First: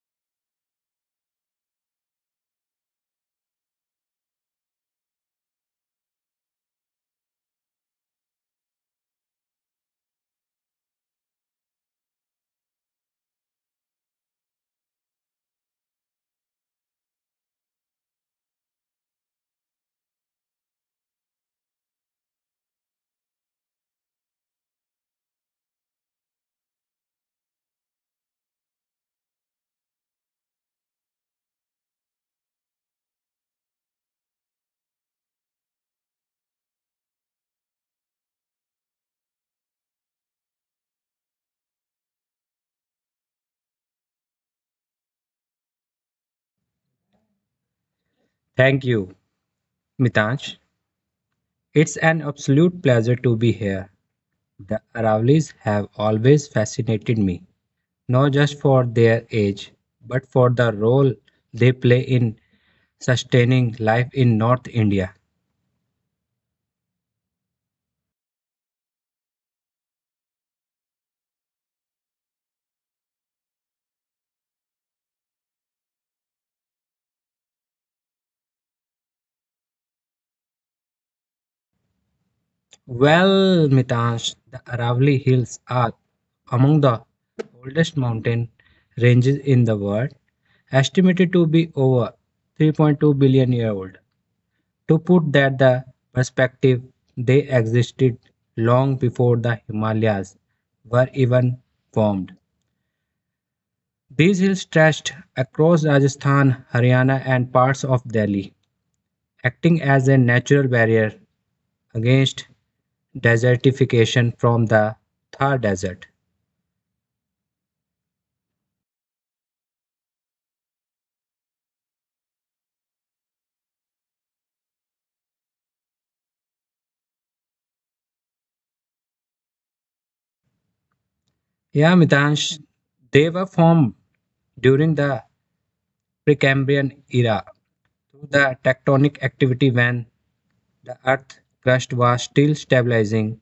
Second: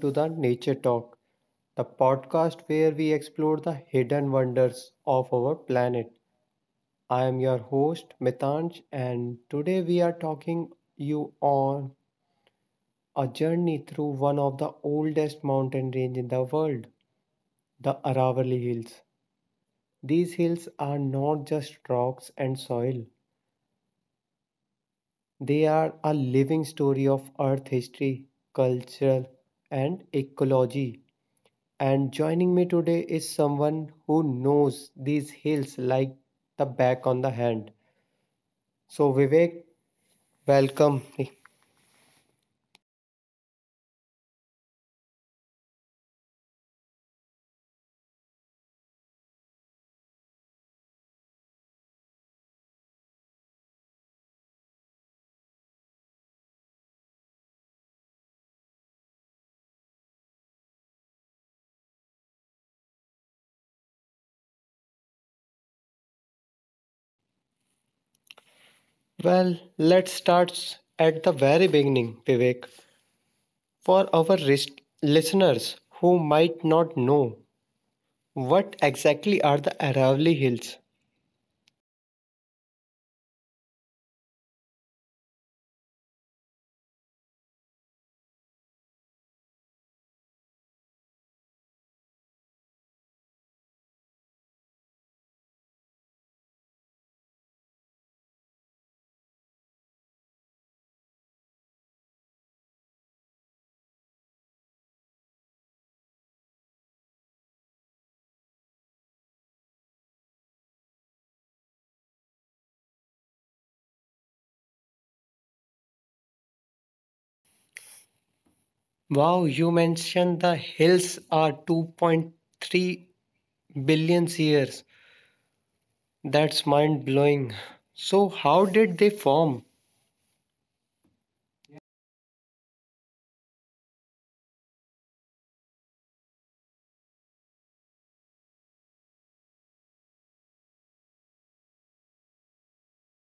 to the Nature Talk, the podcast where we explore the hidden wonders of our planet. I am your host, Mitanj, and today we are talking you on a journey through one of the oldest mountain range in the world, the Aravalli Hills. These hills are not just rocks and soil. They are a living story of earth history, culture, and ecology. And joining me today is someone who knows these hills like the back on the hand. So, Vivek, welcome. Thank you, Mitansh. It's an absolute pleasure to be here. The Aravallis have always fascinated me, not just for their age, but for the role they play in sustaining life in North India. Well, let's start at the very beginning, Vivek. For our listeners who might not know, what exactly are the Aravalli Hills? Well, Mitansh, the Aravalli Hills are among the oldest mountain ranges in the world, estimated to be over 3.2 billion year old. To put that the perspective, they existed long before the Himalayas were even formed. These hills stretched across Rajasthan, Haryana, and parts of Delhi, acting as a natural barrier against desertification from the Thar Desert. Wow, you mentioned the hills are 2.3 billion years. That's mind blowing. So, how did they form? Yeah, Mitansh, they were formed during the Precambrian era through the tectonic activity when the earth crust was still stabilizing,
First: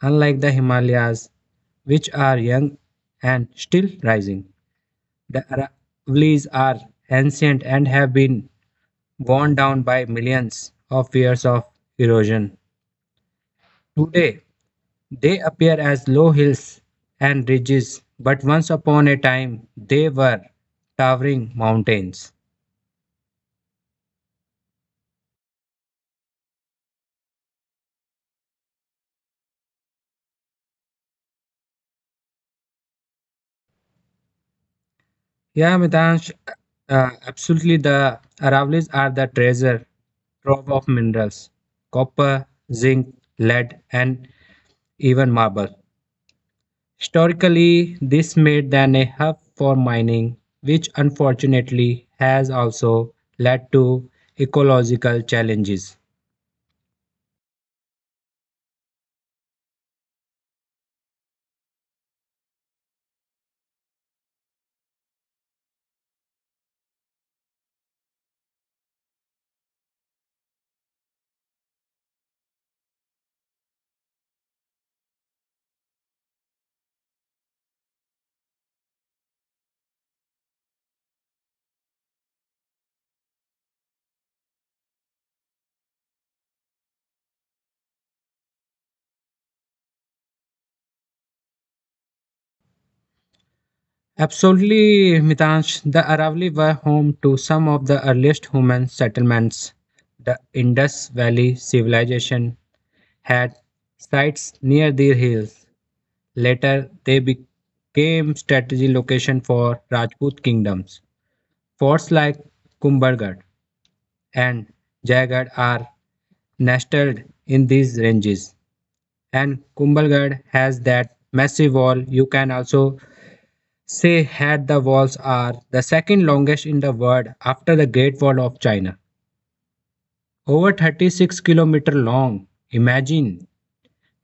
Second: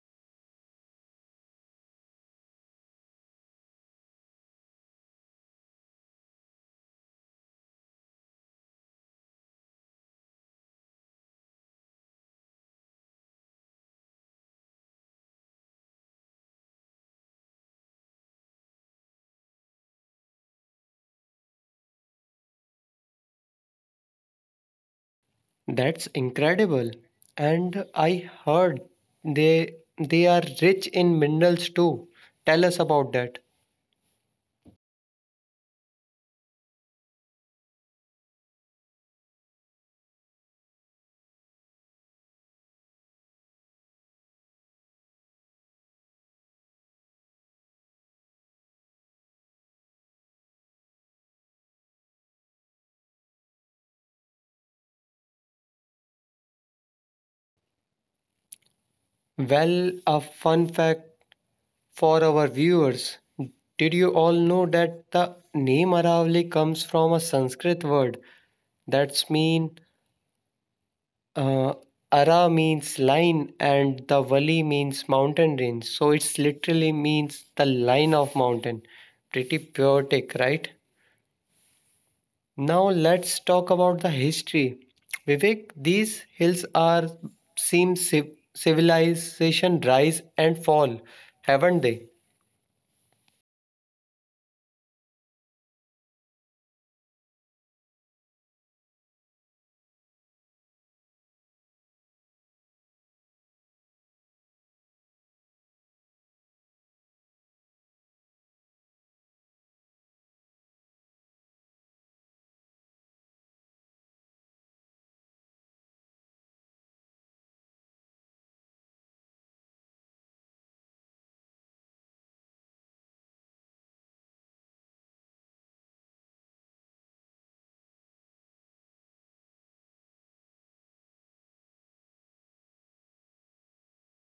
unlike the Himalayas, which are young and still rising. The Aravallis are ancient and have been worn down by millions of years of erosion. Today, they appear as low hills and ridges, but once upon a time they were towering mountains. That's incredible. And I heard they are rich in minerals too. Tell us about that. Yeah, Mitansh, absolutely. The Aravallis are the treasure trove of minerals copper, zinc, lead, and even marble. Historically, this made them a hub for mining, which unfortunately has also led to ecological challenges. Well, a fun fact for our viewers. Did you all know that the name Aravalli comes from a Sanskrit word that's mean uh, Ara means line and the Vali means mountain range? So it's literally means the line of mountain. Pretty poetic, right? Now let's talk about the history. Vivek, these hills are seem civilization rise and fall, haven't they? Absolutely, Mitansh. The Aravalli were home to some of the earliest human settlements. The Indus Valley civilization had sites near these hills. Later, they became strategic location for Rajput kingdoms. Forts like Kumbhargarh and Jaigarh are nestled in these ranges. And Kumbhalgarh has that massive wall. You can also say had the walls are the second longest in the world after the Great Wall of China. Over 36-kilometer long. Imagine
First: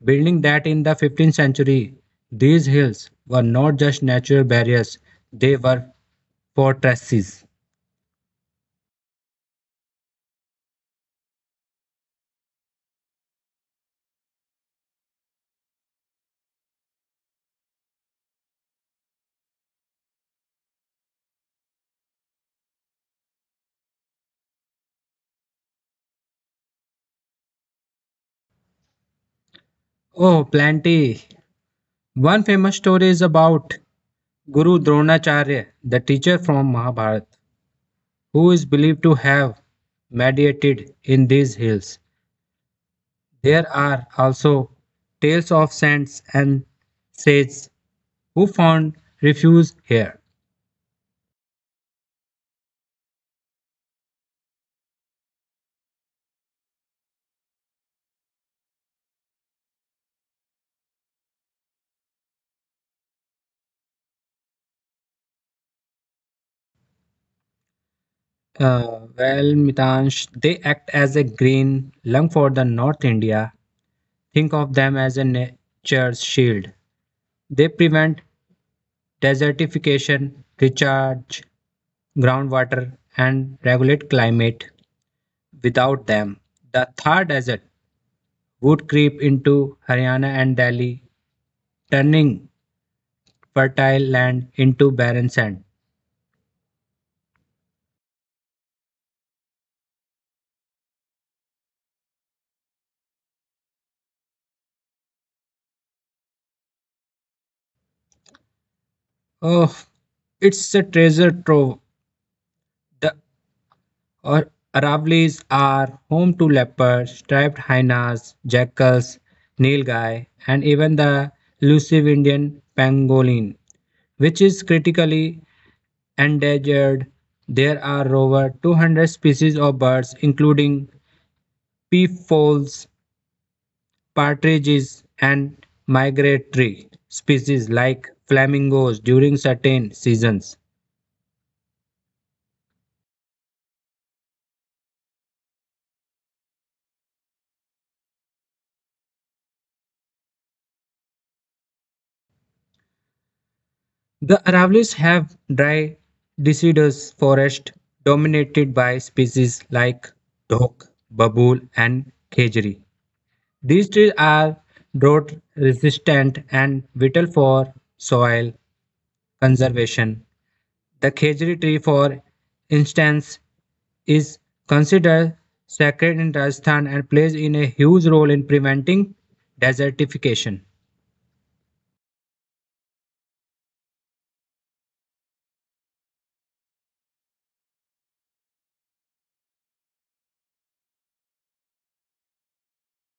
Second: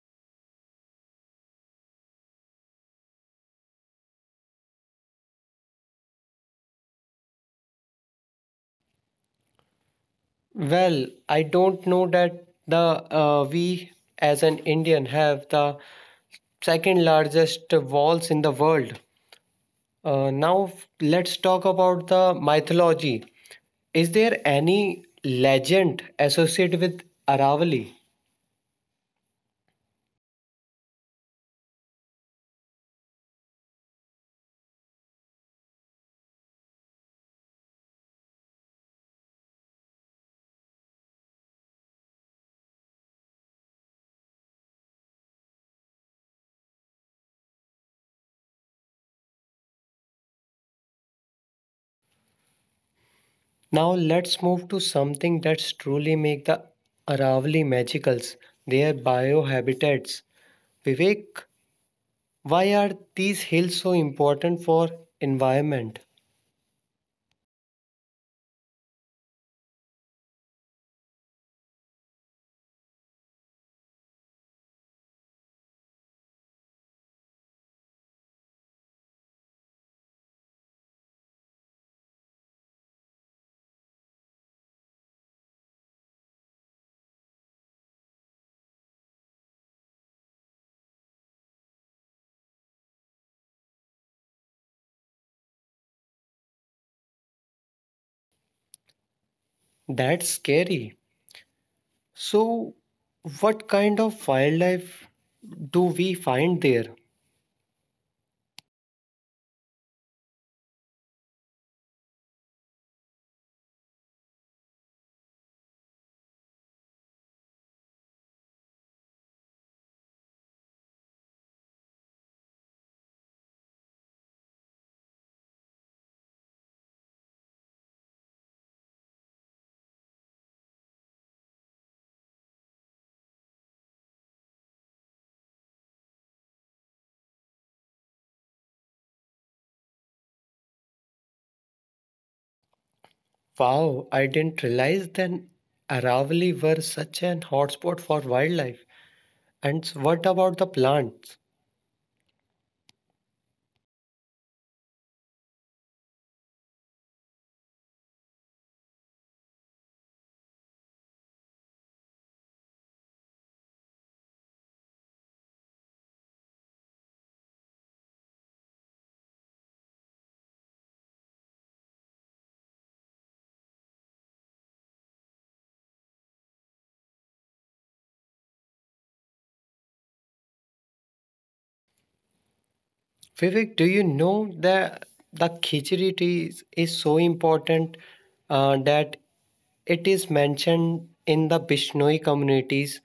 building that in the 15th century. These hills were not just natural barriers, they were fortresses. Well, I don't know that the we as an Indian have the second largest walls in the world. Now f- let's talk about the mythology. Is there any legend associated with Aravali? Oh, plenty. One famous story is about Guru Dronacharya, the teacher from Mahabharata, who is believed to have meditated in these hills. There are also tales of saints and sages who found refuge here. Now let's move to something that's truly make the Aravali magicals, their biohabitats. Vivek, why are these hills so important for environment? Well, Mitansh, they act as a green lung for the North India. Think of them as a nature's shield. They prevent desertification, recharge groundwater, and regulate climate. Without them, the Thar Desert would creep into Haryana and Delhi, turning fertile land into barren sand. That's scary. So what kind of wildlife do we find there? Oh, it's a treasure trove. The Aravallis are home to leopards, striped hyenas, jackals, nilgai, and even the elusive Indian pangolin, which is critically endangered. There are over 200 species of birds, including peafowls, partridges, and migratory species like flamingos during certain seasons. Wow, I didn't realize that Aravali were such an hotspot for wildlife. And what about the plants? The Aravallis have dry deciduous forest dominated by species like dhok, babool, and khejri. These trees are drought resistant and vital for soil conservation. The khejri tree, for instance, is considered sacred in Rajasthan and plays in a huge role in preventing desertification. Vivek, do you know that the khichdi tea is so important, that it is mentioned in the Bishnoi community's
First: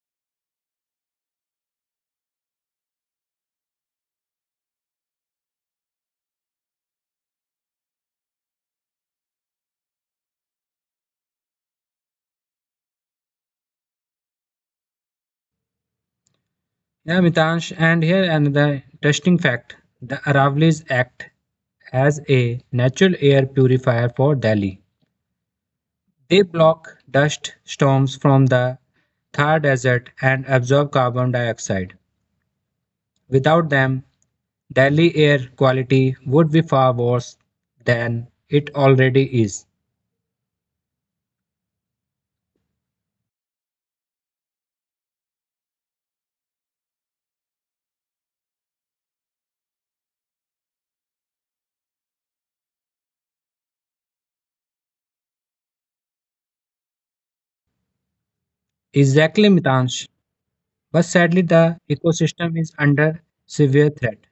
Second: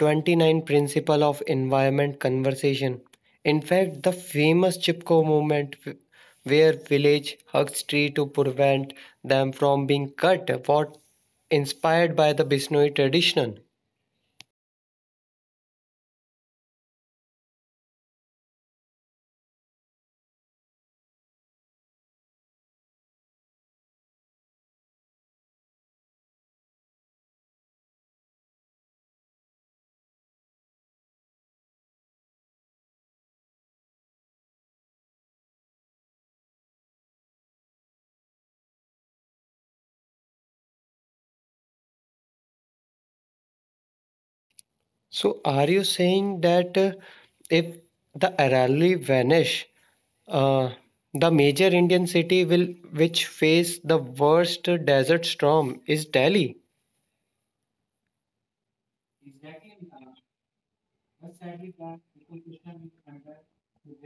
29 principle of environment conversation? In fact, the famous Chipko movement where village hugs tree to prevent them from being cut was inspired by the Bishnoi tradition. Yeah, Mitansh, and here another interesting fact. The Aravallis act as a natural air purifier for Delhi. They block dust storms from the Thar Desert and absorb carbon dioxide. Without them, Delhi air quality would be far worse than it already is. So, are you saying that, if the Aravalli vanish, uh, the major Indian city will which face the worst desert storm is Delhi? Exactly, Mitansh. But sadly, the ecosystem is under severe threat.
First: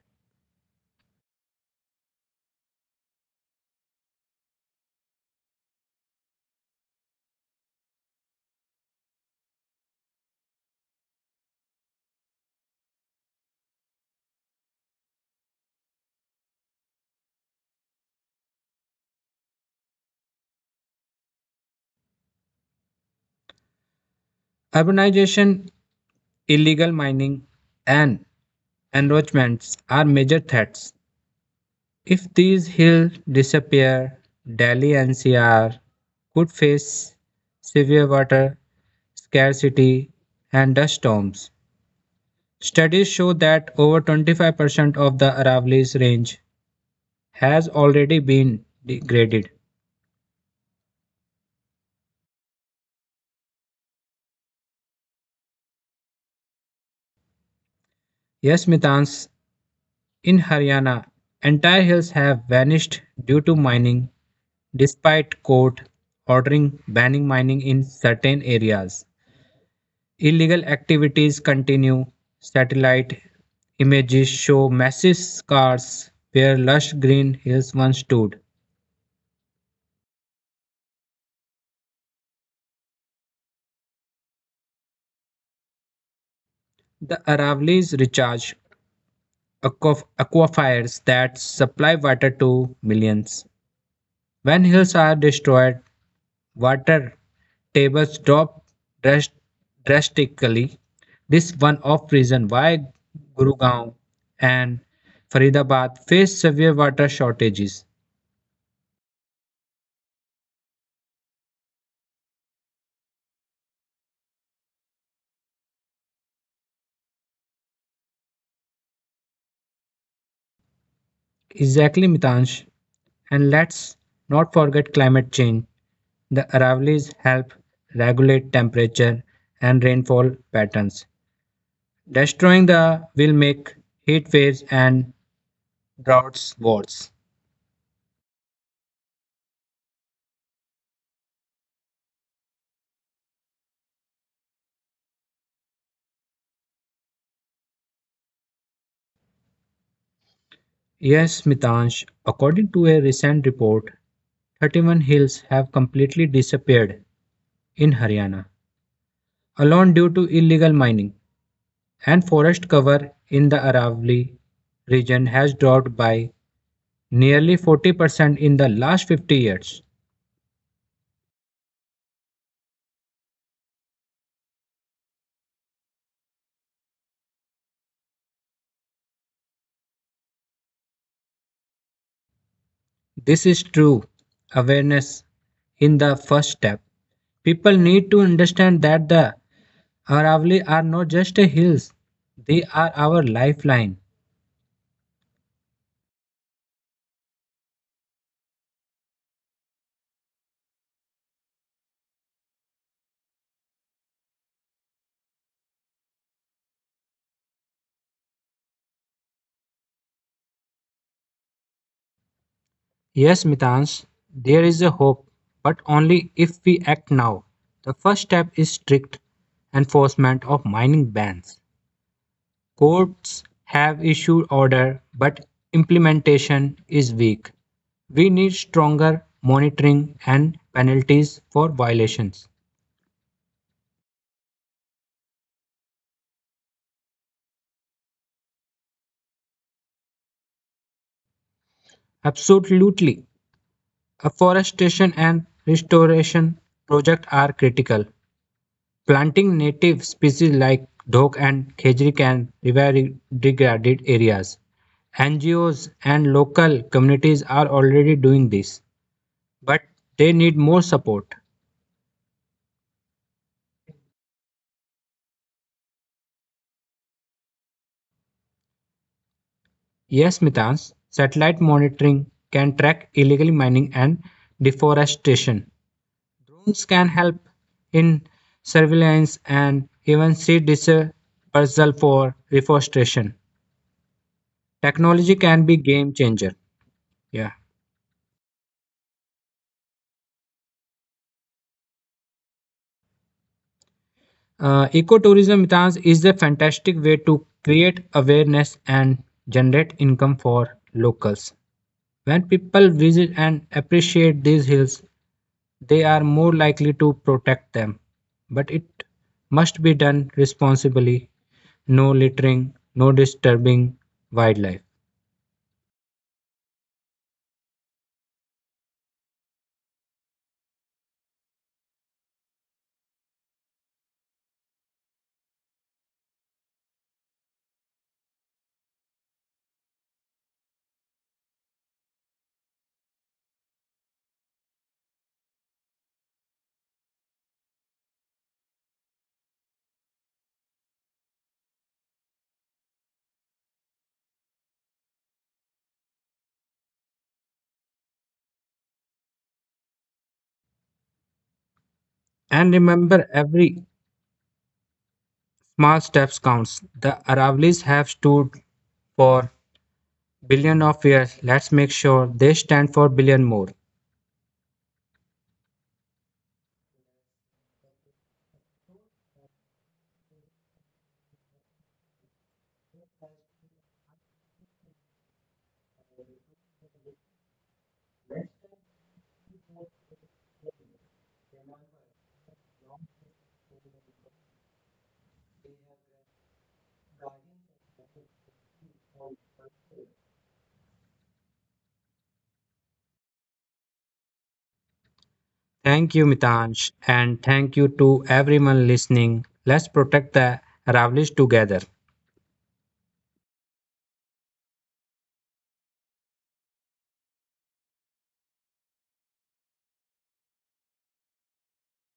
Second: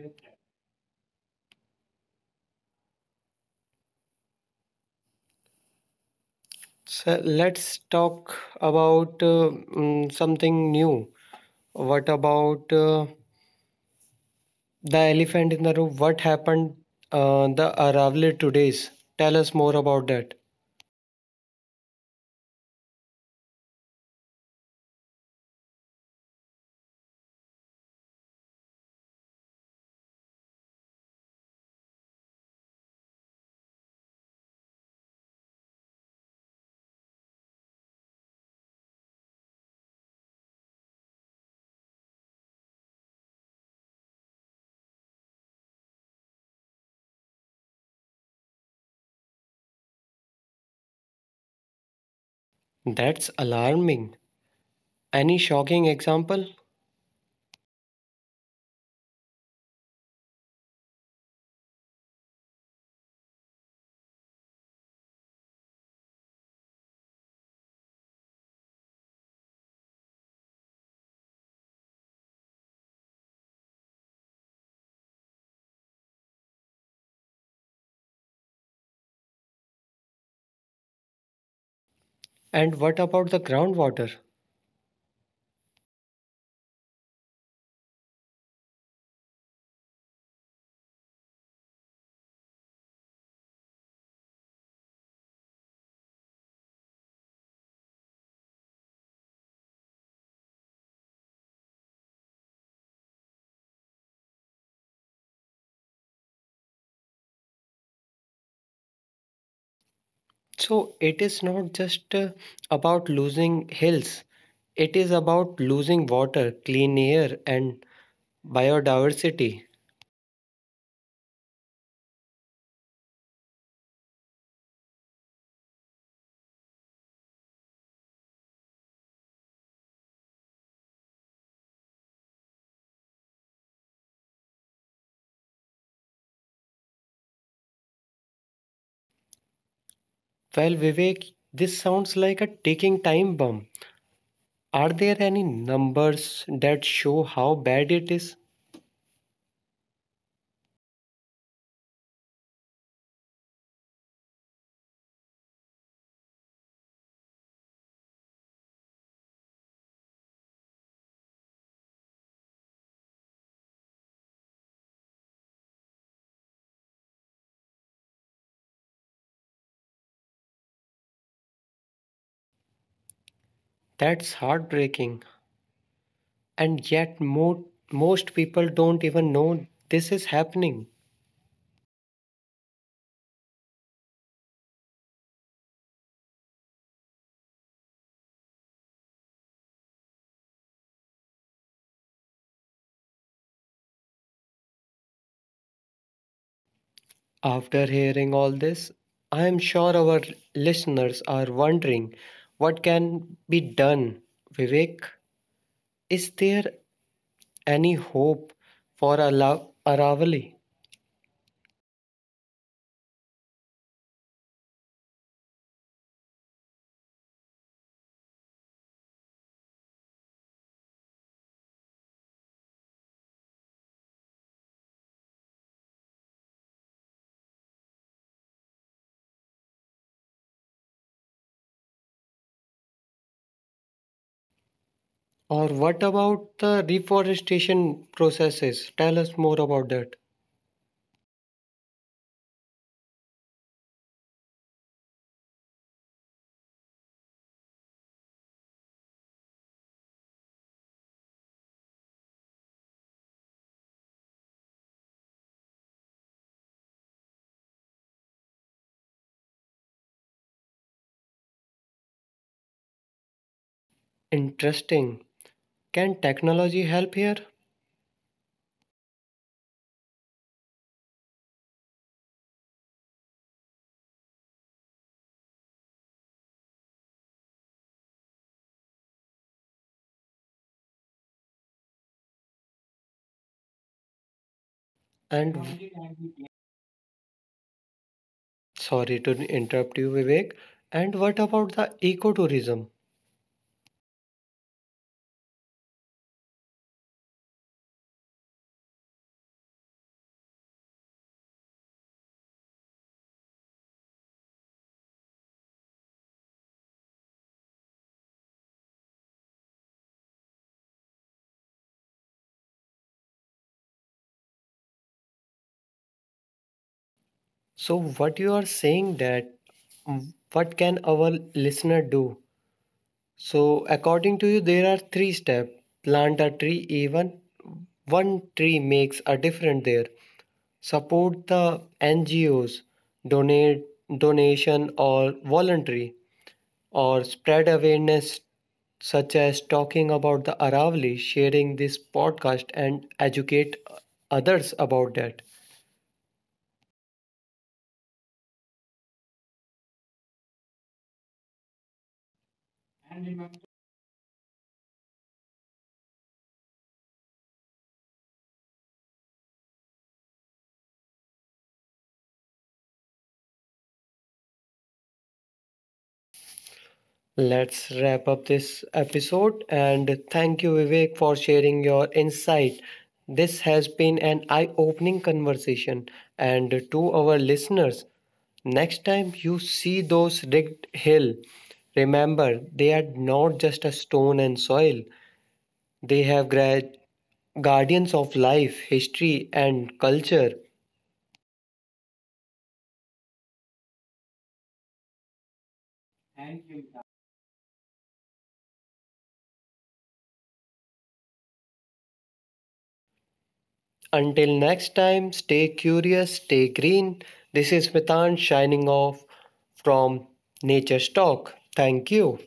So let's talk about, something new. What about, the elephant in the room? What happened, the Aravalli today's? Tell us more about that. Urbanization, illegal mining, and encroachments are major threats. If these hills disappear, Delhi NCR could face severe water scarcity and dust storms. Studies show that over 25% of the Aravalli's range has already been degraded. That's alarming. Any shocking example? Yes, Mitans, in Haryana, entire hills have vanished due to mining, despite court ordering banning mining in certain areas. Illegal activities continue. Satellite images show massive scars where lush green hills once stood. And what about the groundwater? The Aravallis recharge aquifers that supply water to millions. When hills are destroyed, water tables drop drastically. This is one of reason why Gurugram and Faridabad face severe water shortages. So it is not just, about losing hills, it is about losing water, clean air, and biodiversity. Exactly, Mitansh. And let's not forget climate change. The Aravallis help regulate temperature and rainfall patterns. Destroying the will make heat waves and droughts worse. Well, Vivek, this sounds like a ticking time bomb. Are there any numbers that show how bad it is? Yes, Mitansh, according to a recent report, 31 hills have completely disappeared in Haryana, alone due to illegal mining, and forest cover in the Aravalli region has dropped by nearly 40% in the last 50 years. That's heartbreaking. And yet, most people don't even know this is happening. This is true awareness in the first step. People need to understand that the Aravalli are not just hills, they are our lifeline. After hearing all this, I am sure our listeners are wondering what can be done. Vivek, is there any hope for Aravali? Yes, Mitans, there is a hope, but only if we act now. The first step is strict enforcement of mining bans. Courts have issued order, but implementation is weak. We need stronger monitoring and penalties for violations. Or what about the reforestation processes? Tell us more about that. Absolutely. Afforestation and restoration projects are critical. Planting native species like dhok and khejri can revive degraded areas. NGOs and local communities are already doing this, but they need more support. Interesting. Can technology help here? Yes, Mitans, satellite monitoring can track illegal mining and deforestation. Drones can help in surveillance and even seed dispersal for reforestation. Technology And can be game changer. Yeah. sorry to interrupt you, Vivek. And what about the ecotourism? Ecotourism, Mitans, is a fantastic way to create awareness and generate income for locals. When people visit and appreciate these hills, they are more likely to protect them. But it must be done responsibly no littering, no disturbing wildlife. So what you are saying that, what can our listener do? So according to you, there are three steps. Plant a tree, even one tree makes a difference there. Support the NGOs, donate donation or voluntary, or spread awareness such as talking about the Aravali, sharing this podcast and educate others about that. And remember, every small step counts. The Aravallis have stood for billion of years. Let's make sure they stand for billion more. Let's wrap up this episode and thank you, Vivek, for sharing your insight. This has been an eye opening conversation, and to our listeners, next time you see those rigged hill, remember they are not just a stone and soil, they have guardians of life, history, and culture. Thank you, Mitansh, and thank you to everyone listening. Let's protect the Aravallis together. Until next time, stay curious, stay green. This is Mithant shining off from Nature's Talk. Thank you.